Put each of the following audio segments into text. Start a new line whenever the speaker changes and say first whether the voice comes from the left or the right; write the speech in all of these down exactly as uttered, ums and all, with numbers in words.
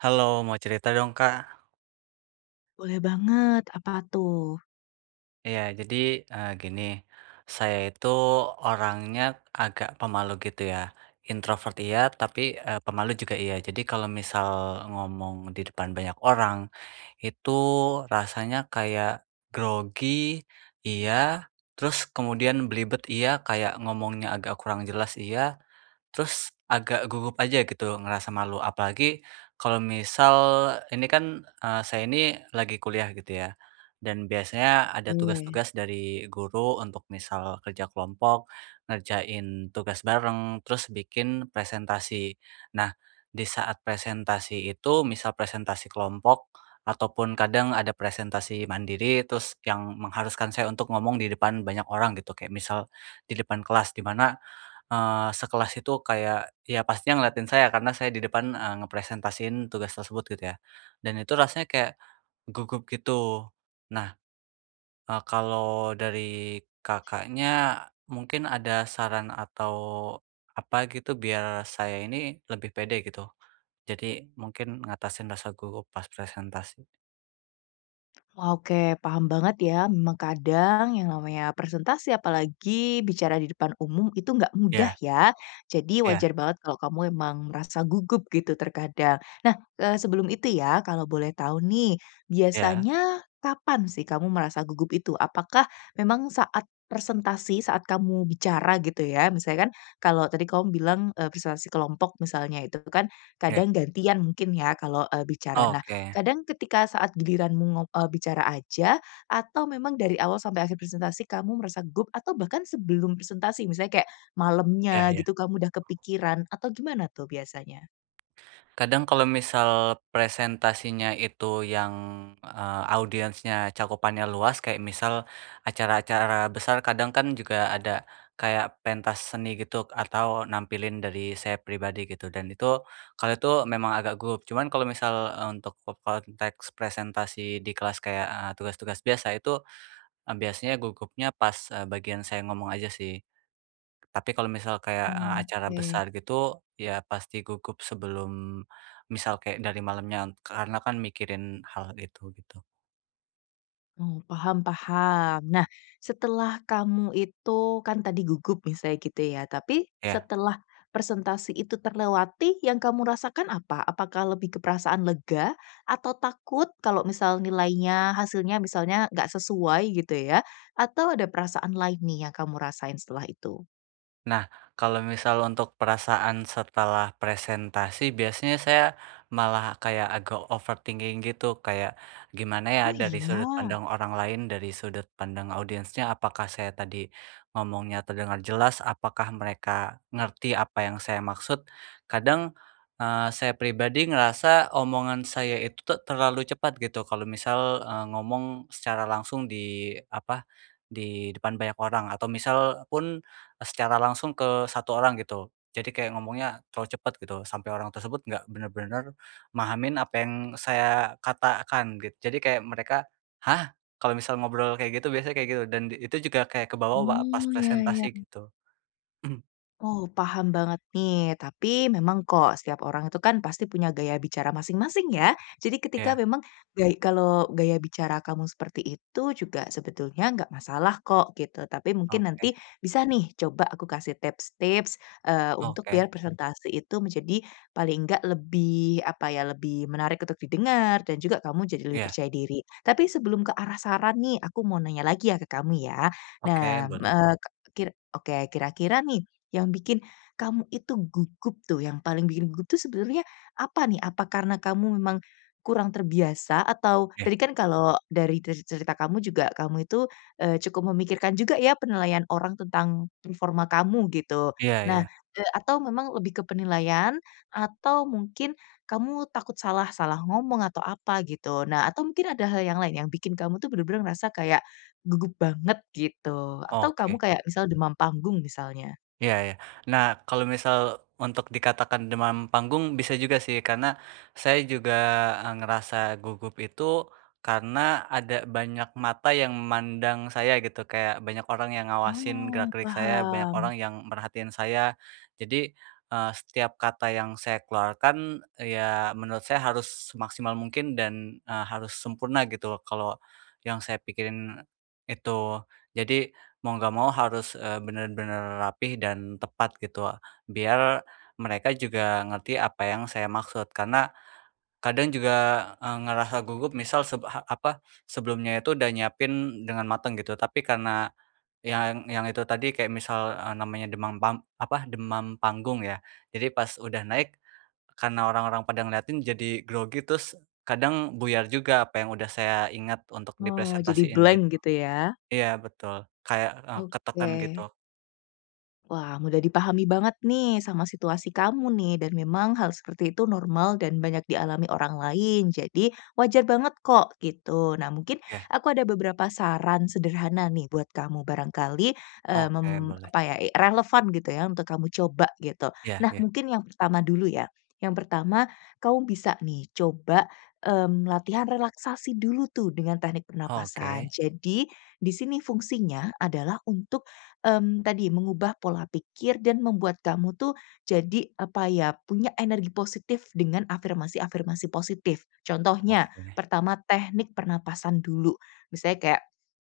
right: Halo, mau cerita dong, Kak.
left: Boleh banget, apa tuh?
right: Iya jadi, eee, gini, saya itu orangnya agak pemalu gitu ya, introvert iya, tapi, eee, pemalu juga iya. Jadi kalo misal ngomong di depan banyak orang itu rasanya kayak grogi iya, terus kemudian belibet iya, kayak ngomongnya agak kurang jelas iya. Terus agak gugup aja gitu, ngerasa malu. Apalagi kalau misal ini kan, eee, saya ini lagi kuliah, gitu ya. Dan biasanya ada
left: Oke.
right: tugas-tugas dari guru untuk misal kerja kelompok, ngerjain tugas bareng, terus bikin presentasi. Nah, di saat presentasi itu misal presentasi kelompok ataupun kadang ada presentasi mandiri, terus yang mengharuskan saya untuk ngomong di depan banyak orang gitu, kayak misal di depan kelas di mana, eee, sekelas itu kayak, ya pastinya ngeliatin saya karena saya di depan, eee, ngepresentasiin tugas tersebut gitu ya. Dan itu rasanya kayak gugup gitu. Nah, eee, kalau dari Kakaknya mungkin ada saran atau apa gitu? Biar saya ini lebih pede gitu. Jadi mungkin ngatasin rasa gugup pas presentasi.
left: Wah oke, paham banget ya, memang kadang yang namanya presentasi apalagi bicara di depan umum itu enggak mudah
right: Iya.
left: ya, jadi
right: Iya.
left: wajar banget kalau kamu emang merasa gugup gitu terkadang. Nah, eee, sebelum itu ya kalau boleh tahu nih,
right: Iya.
left: biasanya kapan sih kamu merasa gugup itu, apakah memang saat presentasi saat kamu bicara gitu ya, misalnya kan kalau tadi kamu bilang, eee, presentasi kelompok misalnya itu kan
right: Iya.
left: kadang gantian mungkin ya, kalau, eee, bicara. Nah,
right: Oke.
left: kadang ketika saat giliranmu ngop eee, bicara aja atau memang dari awal sampai akhir presentasi kamu merasa gugup atau bahkan sebelum presentasi misalnya kayak,
right: Iya
left: malamnya
right: iya.
left: gitu kamu udah kepikiran atau gimana tuh biasanya?
right: Kadang kalau misal presentasinya itu yang, eee, audiensnya cakupannya luas kayak misal acara-acara besar, kadang kan juga ada kayak pentas seni gitu atau nampilin dari saya pribadi gitu dan itu, kalau itu memang agak gugup, cuman kalau misal, eee, untuk ke konteks presentasi di kelas kayak, eee, tugas-tugas biasa, itu, e biasanya gugupnya pas, eee, bagian saya ngomong aja sih. Tapi kalau misal kayak, eee, acara
left: Oke.
right: besar gitu, ya pasti gugup sebelum, misal kek dari malamnya n karena kan mikirin hal itu gitu.
left: Oh, paham paham. Nah, setelah kamu itu kan tadi gugup misalnya gitu ya, tapi
right: Iya.
left: setelah presentasi itu terlewati yang kamu rasakan apa? Apakah lebih ke perasaan lega atau takut kalau misal nilainya, hasilnya misalnya gak sesuai gitu ya, atau ada perasaan lain nih kamu rasain setelah itu?
right: Nah, kalau misal untuk perasaan setelah presentasi biasanya saya malah kayak agak overthinking gitu, kayak gimana ya
left: Oh
right: dari sudut
left: iya?
right: pandang orang lain, dari sudut pandang audiensnya. Apakah saya tadi ngomongnya terdengar jelas, apakah mereka ngerti apa yang saya maksud. Kadang, eee, saya pribadi ngerasa omongan saya itu te terlalu cepat gitu kalau misal, eee, ngomong secara langsung di apa, di depan banyak orang atau misal pun e secara langsung ke satu orang gitu, jadi kayak ngomongnya terlalu cepet gitu, sampai orang tersebut nggak bener-bener mahamin apa yang saya katakan git jadi kayak mereka, "Hah?" Kalau misal ngobrol kayak gitu, biasanya kayak gitu, dan di itu juga kayak kebawa wa pas
left: Oh, iya iya.
right: presentasi gitu.
left: Oh paham banget nih, tapi memang kok, setiap orang itu kan pasti punya gaya bicara masing-masing ya, jadi ketika
right: Iya.
left: memang gay kalau gaya bicara kamu seperti itu juga sebetulnya nggak masalah kok gitu, tapi mungkin
right: Oke.
left: nanti bisa nih coba aku kasih tips-tips, eee, untuk biar
right: Oke.
left: presentasi itu menjadi paling nggak lebih apa ya, lebih menarik untuk didengar dan juga kamu jadi lebih
right: Iya.
left: percaya diri. Tapi sebelum ke arah saran nih, aku mau nanya lagi ya, ke kamu ya.
right: Oke,
left: Nah, m
right: boleh.
left: eee, ke kir oke, kira-kira nih yang bikin kamu itu gugup tuh, yang paling bikin gugup tuh sebenernya apa nih? Apa karena kamu memang kurang terbiasa? Atau
right: Iya.
left: tadi kan kalau dari terz cerita kamu juga kamu itu, eee, cukup memikirkan juga ya, penilaian orang tentang performa kamu gitu.
right: Iya
left: Nah,
right: iya.
left: eee, atau memang lebih ke penilaian atau mungkin kamu takut salah salah ngomong atau apa gitu. Nah, atau mungkin ada hal yang lain, yang bikin kamu tuh bener-bener merasa kayak gugup banget gitu atau kamu
right: Oke.
left: kayak misal demam panggung misalnya?
right: Iya iya. Nah, kalau misal untuk dikatakan demam panggung, bisa juga sih, karena saya juga, eee, ngerasa gugup itu, karena ada banyak mata yang mandang saya, gitu. Kayak banyak orang yang ngawasin
left: Oh,
right: gerak-gerik saya, banyak
left: paham.
right: orang yang merhatiin saya. Jadi, eee, setiap kata yang saya keluarkan, ya menurut saya harus semaksimal mungkin dan, eee, harus sempurna gitu, kalau yang saya pikirin itu. Jadi, mau nggak mau harus, eee, bener-bener rapih dan tepat gitu o biar mereka juga ngerti apa yang saya maksud, karena kadang juga, eee, ngerasa gugup misal seb ha apa, sebelumnya itu udah nyiapin dengan mateng gitu. Tapi karena yang yang itu tadi, kayak misal, eee, namanya demam pam apa, demam panggung ya. Jadi pas udah naik, karena orang-orang pada ngeliatin, jadi grogi terus kadang buyar juga apa yang udah saya ingat untuk
left: Oh, jadi
right: dipresentasiin
left: blank
right: gitu.
left: gitu ya.
right: Iya betul, kayak, eee, ketekan
left: Oke.
right: gitu.
left: Wah, mudah dipahami banget nih, sama situasi kamu nih dan memang hal itu normal dan banyak dialami orang lain. Jadi, wajar banget kok, gitu. Nah, mungkin
right: Iya.
left: aku ada beberapa saran sederhana nih buat kamu barangkali, eee,
right: Oke
left: mem
right: boleh.
left: apa ya, e relevan gitu ya, untuk kamu coba gitu.
right: Iya
left: Nah,
right: iya.
left: mungkin yang pertama dulu ya, yang pertama kamu bisa nih coba, mmm, latihan relaksasi dulu tuh dengan teknik pernapasan.
right: Oke.
left: Jadi di sini fungsinya adalah untuk, mmm, tadi mengubah pola pikir dan membuat kamu tuh jadi apa ya, punya energi positif dengan afirmasi-afirmasi positif. Contohnya,
right: Oke.
left: pertama teknik pernapasan dulu. Misalnya kayak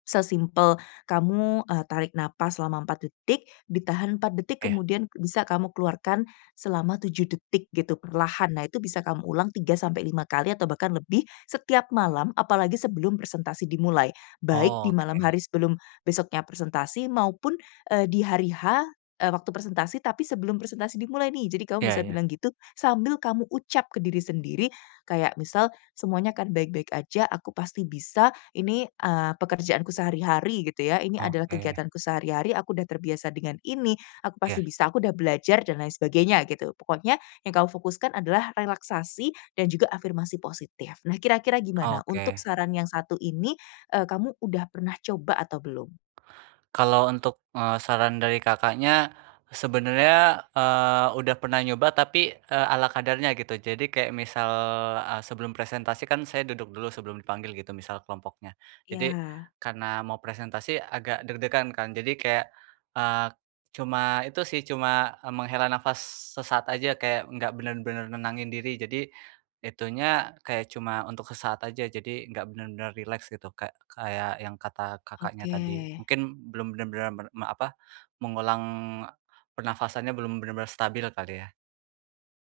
left: sesimpel kamu, eee, tarik napas selama empat detik, ditahan empat detik
right: Eh.
left: kemudian bisa kamu keluarkan selama tujuh detik gitu perlahan. Nah itu bisa kamu ulang empat sampai lima kali atau bahkan lebih setiap malam, apalagi sebelum presentasi dimulai, baik di malam
right: Oke.
left: hari sebelum besoknya presentasi maupun, eee, di hari H, eee, waktu presentasi tapi sebelum presentasi dimulai nih. Jadi kamu
right: Iya
left: bisa
right: iya.
left: bilang gitu, sambil kamu ucap ke diri sendiri kayak, misal, "Semuanya akan baik-baik aja, aku pasti bisa, ini, eee, pekerjaanku sehari-hari," gitu ya, "ini adalah
right: Oke.
left: kegiatanku sehari-hari, aku sudah terbiasa dengan ini, aku
right: Iya.
left: pasti bisa, aku sudah belajar," dan lain sebagainya gitu. Pokoknya yang kamu fokuskan adalah relaksasi dan juga afirmasi positif. Nah kira-kira gimana untuk
right: Oke.
left: saran yang satu ini, eee, kamu udah pernah coba atau belum?
right: Kalau untuk, eee, saran dari Kakaknya sebenernya, eee, udah pernah nyoba, tapi, eee, ala kadarnya gitu, jadi kayak misal, eee, sebelum presentasi kan saya duduk dulu sebelum dipanggil gitu, misal kelompoknya. Jadi
left: Iya.
right: karena mau presentasi agak deg-degan kan. Jadi kaya, eee, cuma itu sih, cuma, eee, menghela nafas sesaat aja, kayak nggak bener-bener nenangin diri, jadi itunya kayak cuma untuk sesaat aja, jadi nggak bener-bener rileks gitu kayak kayak yang kata Kakaknya
left: Oke.
right: tadi. Mungkin belum bener-bener mer me apa, mengulang e pernafasannya belum bener-bener stabil kali ya?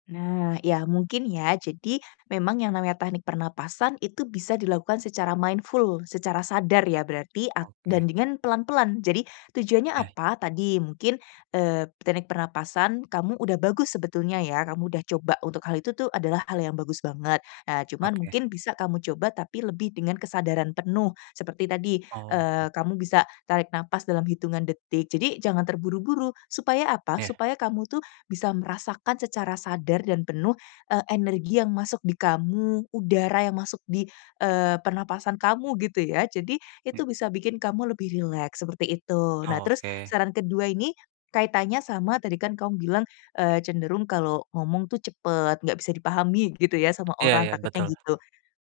left: Nah, iya mungkin ya, jadi memang yang namanya teknik pernapasan itu bisa dilakukan secara mindful, secara sadar ya, berarti ak
right: Oke.
left: dan dengan pelan-pelan. Jadi tujuannya
right: Ya.
left: apa? Tadi mungkin, eee, teknik pernapasan kamu udah bagus sebetulnya ya, kamu udah coba untuk hal itu tuh adalah hal yang bagus banget. Nah, cuman
right: Oke.
left: mungkin bisa kamu coba tapi lebih dengan kesadaran penuh. Seperti tadi, eee,
right: Oke.
left: kamu bisa tarik napas dalam hitungan detik. Jadi jangan terburu-buru. Supaya apa?
right: Iya.
left: Supaya kamu tuh bisa merasakan secara sadar dan penuh eee, energi yang masuk di kamu, udara yang masuk di, eee, pernapasan kamu gitu ya, jadi itu
right: Me
left: bisa bikin kamu lebih rileks seperti itu. Nah terus
right: Oke.
left: saran kedua ini kaitannya sama tadi kan kamu bilang, eee, cenderung kalau ngomong tuh cepet, nggak bisa dipahami gitu ya, sama
right: Iya
left: orang
right: iya,
left: takutnya
right: betul.
left: gitu.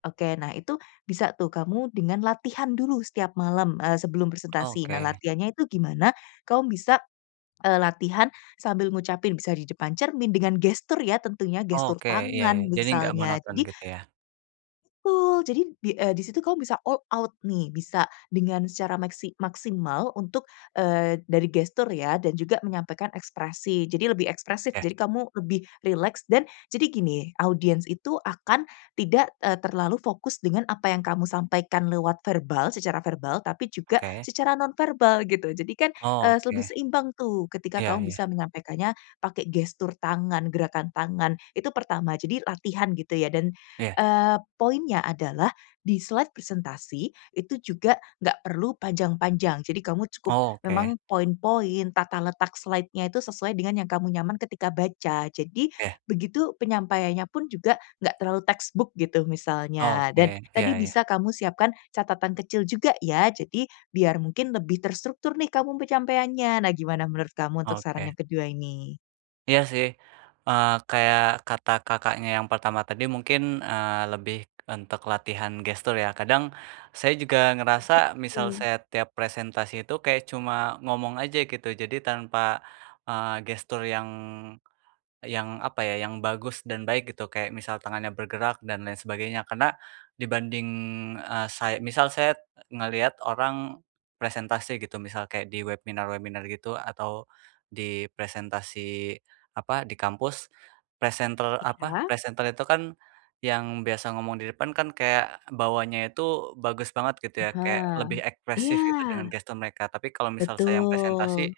left: Oke, nah itu bisa tuh kamu dengan latihan dulu setiap malam, eee, sebelum presentasi. Nah
right: Oke.
left: latihannya itu gimana? Kamu bisa, eee, latihan sambil ngucapin, bisa di depan cermin dengan gestur ya tentunya, gestur
right: Oke. Iya iya.
left: tangan
right: Jadi nggak
left: misalnya,
right: monoton
left: jadi
right: gitu ya?
left: Betul, jadi di, eee, di situ kamu bisa all out nih, bisa dengan secara meksi maksimal untuk, eee, dari gestur ya dan juga menyampaikan ekspresi. Jadi lebih ekspresif.
right: Oke.
left: Jadi kamu lebih rileks dan jadi gini, audiens itu akan tidak, eee, terlalu fokus dengan apa yang kamu sampaikan lewat verbal, secara verbal, tapi juga
right: Oke.
left: secara nonverbal gitu. Jadi kan, eee, lebih
right: Oke.
left: seimbang tuh, ketika
right: Iya
left: kamu
right: iya.
left: bisa menyampaikannya pakai gestur tangan, gerakan tangan, itu pertama. Jadi latihan gitu ya, dan,
right: Iya.
left: eee, poinnya adalah di-slide presentasi, itu juga nggak perlu panjang-panjang, jadi kamu cukup
right: Oke.
left: memang poin-poin, tata letak slide-nya itu sesuai dengan yang kamu nyaman ketika baca. Jadi,
right: Iya.
left: begitu penyampaiannya pun juga nggak terlalu textbook gitu, misalnya dan
right: Oke. Iya
left: tadi
right: iya.
left: bisa kamu siapkan catatan kecil juga ya, jadi biar mungkin lebih terstruktur nih kamu penyampaiannya. Nah gimana menurut kamu untuk saran
right: Oke.
left: yang kedua ini?
right: Iya sih, eee, kayak kata Kakaknya yang pertama tadi mungkin, eee, lebih untuk latihan gestur ya, kadang saya juga ngerasa misal
left: Betul.
right: saya tiap presentasi itu kayak cuma ngomong aja gitu, jadi tanpa, eee, gestur yang, yang apa ya, yang bagus dan baik gitu, kayak misal tangannya bergerak dan lain sebagainya. Karena dibanding, eee, say misal saya e ngeliat orang presentasi gitu, misal kayak di webinar-webinar gitu atau di presentasi apa, di kampus. Presenter apa,
left: Iya.
right: presenter itu kan yang biasa ngomong di depan kan, kayak bawaannya itu bagus banget gitu ya, kayak
left: Aha.
right: lebih ekspresif gitu dengan
left: Iya.
right: gestur mereka, tapi kalau misal saya yang
left: Betul.
right: presentasi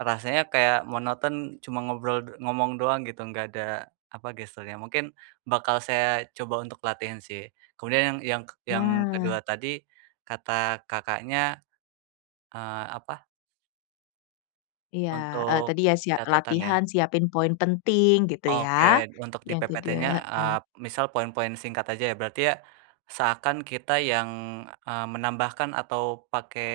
right: rasanya kayak monoton, cuma ngobrol e ngomong doang gitu. Nggak ada apa, gesturnya, mungkin bakal saya coba untuk latihan sih. Kemudian yang yang kek yang kedua
left: Nah.
right: tadi, kata Kakaknya, eee, apa
left: Iya, eee,
right: untuk
left: tadi ya, sia
right: catetan ya.
left: latihan siapin poin penting gitu ya.
right: Oke, untuk di
left: Yang tidak
right: PPT-nya,
left: eee
right: eee, misal poin-poin singkat aja ya, berarti ya seakan kita yang, eee, menambahkan atau pakai,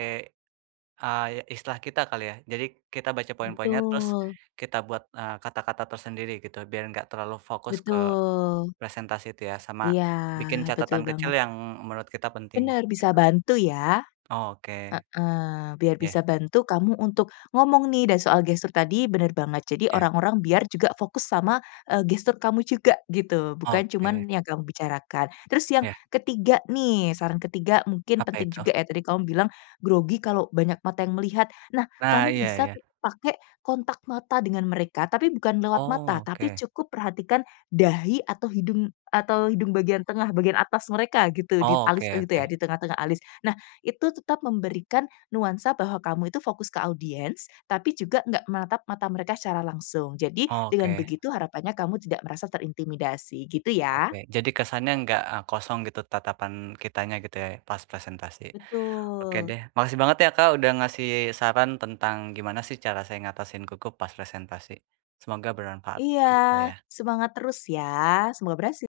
right: eee, istilah kita kali ya. Jadi kita baca poin-poinnya, terus
left: Betul.
right: kita buat, eee, kata-kata tersendiri gitu, biar enggak terlalu fokus ke
left: Betul.
right: presentasi itu ya, sama
left: Iya,
right: bikin
left: betul
right: catatan kecil
left: banget.
right: yang menurut kita penting,
left: Bener bisa
right: gitu.
left: bantu ya.
right: Oke.
left: Heeh, biar
right: Iya.
left: bisa bantu kamu untuk ngomong nih dan soal gestur tadi bener banget, jadi
right: Iya.
left: orang-orang biar juga fokus sama, eee, gestur kamu juga gitu, bukan
right: Oke.
left: cuman yang kamu bicarakan. Terus yang
right: Iya.
left: ketiga nih, saran ketiga, mungkin
right: Apa
left: penting
right: itu?
left: juga ya, tadi kamu bilang, grogi kalau banyak mata yang melihat. Nah,
right: Nah,
left: kamu
right: iya
left: bisa
right: iya.
left: ke pakai kontak mata dengan mereka, tapi bukan lewat
right: Oh,
left: mata, tapi
right: oke.
left: cukup perhatikan dahi atau hidung atau hidung bagian tengah bagian atas mereka gitu, di
right: Oh,
left: alis
right: oke
left: e gitu ya,
right: oke.
left: di tengah-tengah alis. Nah, itu tetap memberikan nuansa bahwa kamu itu fokus ke audiens, tapi juga nggak menatap mata mereka secara langsung, jadi dengan
right: Oke.
left: begitu harapannya kamu tidak merasa terintimidasi, gitu ya.
right: Oke. Jadi kesannya nggak e kosong gitu tatapan kitanya gitu ya, pas presentasi. Oke
left: Betul.
right: deh, makasih banget ya, Kak, udah ngasih saran tentang gimana sih cara saya ngatasin gugup pas presentasi. Semoga bermanfaat
left: Iya.
right: untuk saya.
left: Semangat terus ya. Semoga berhasil.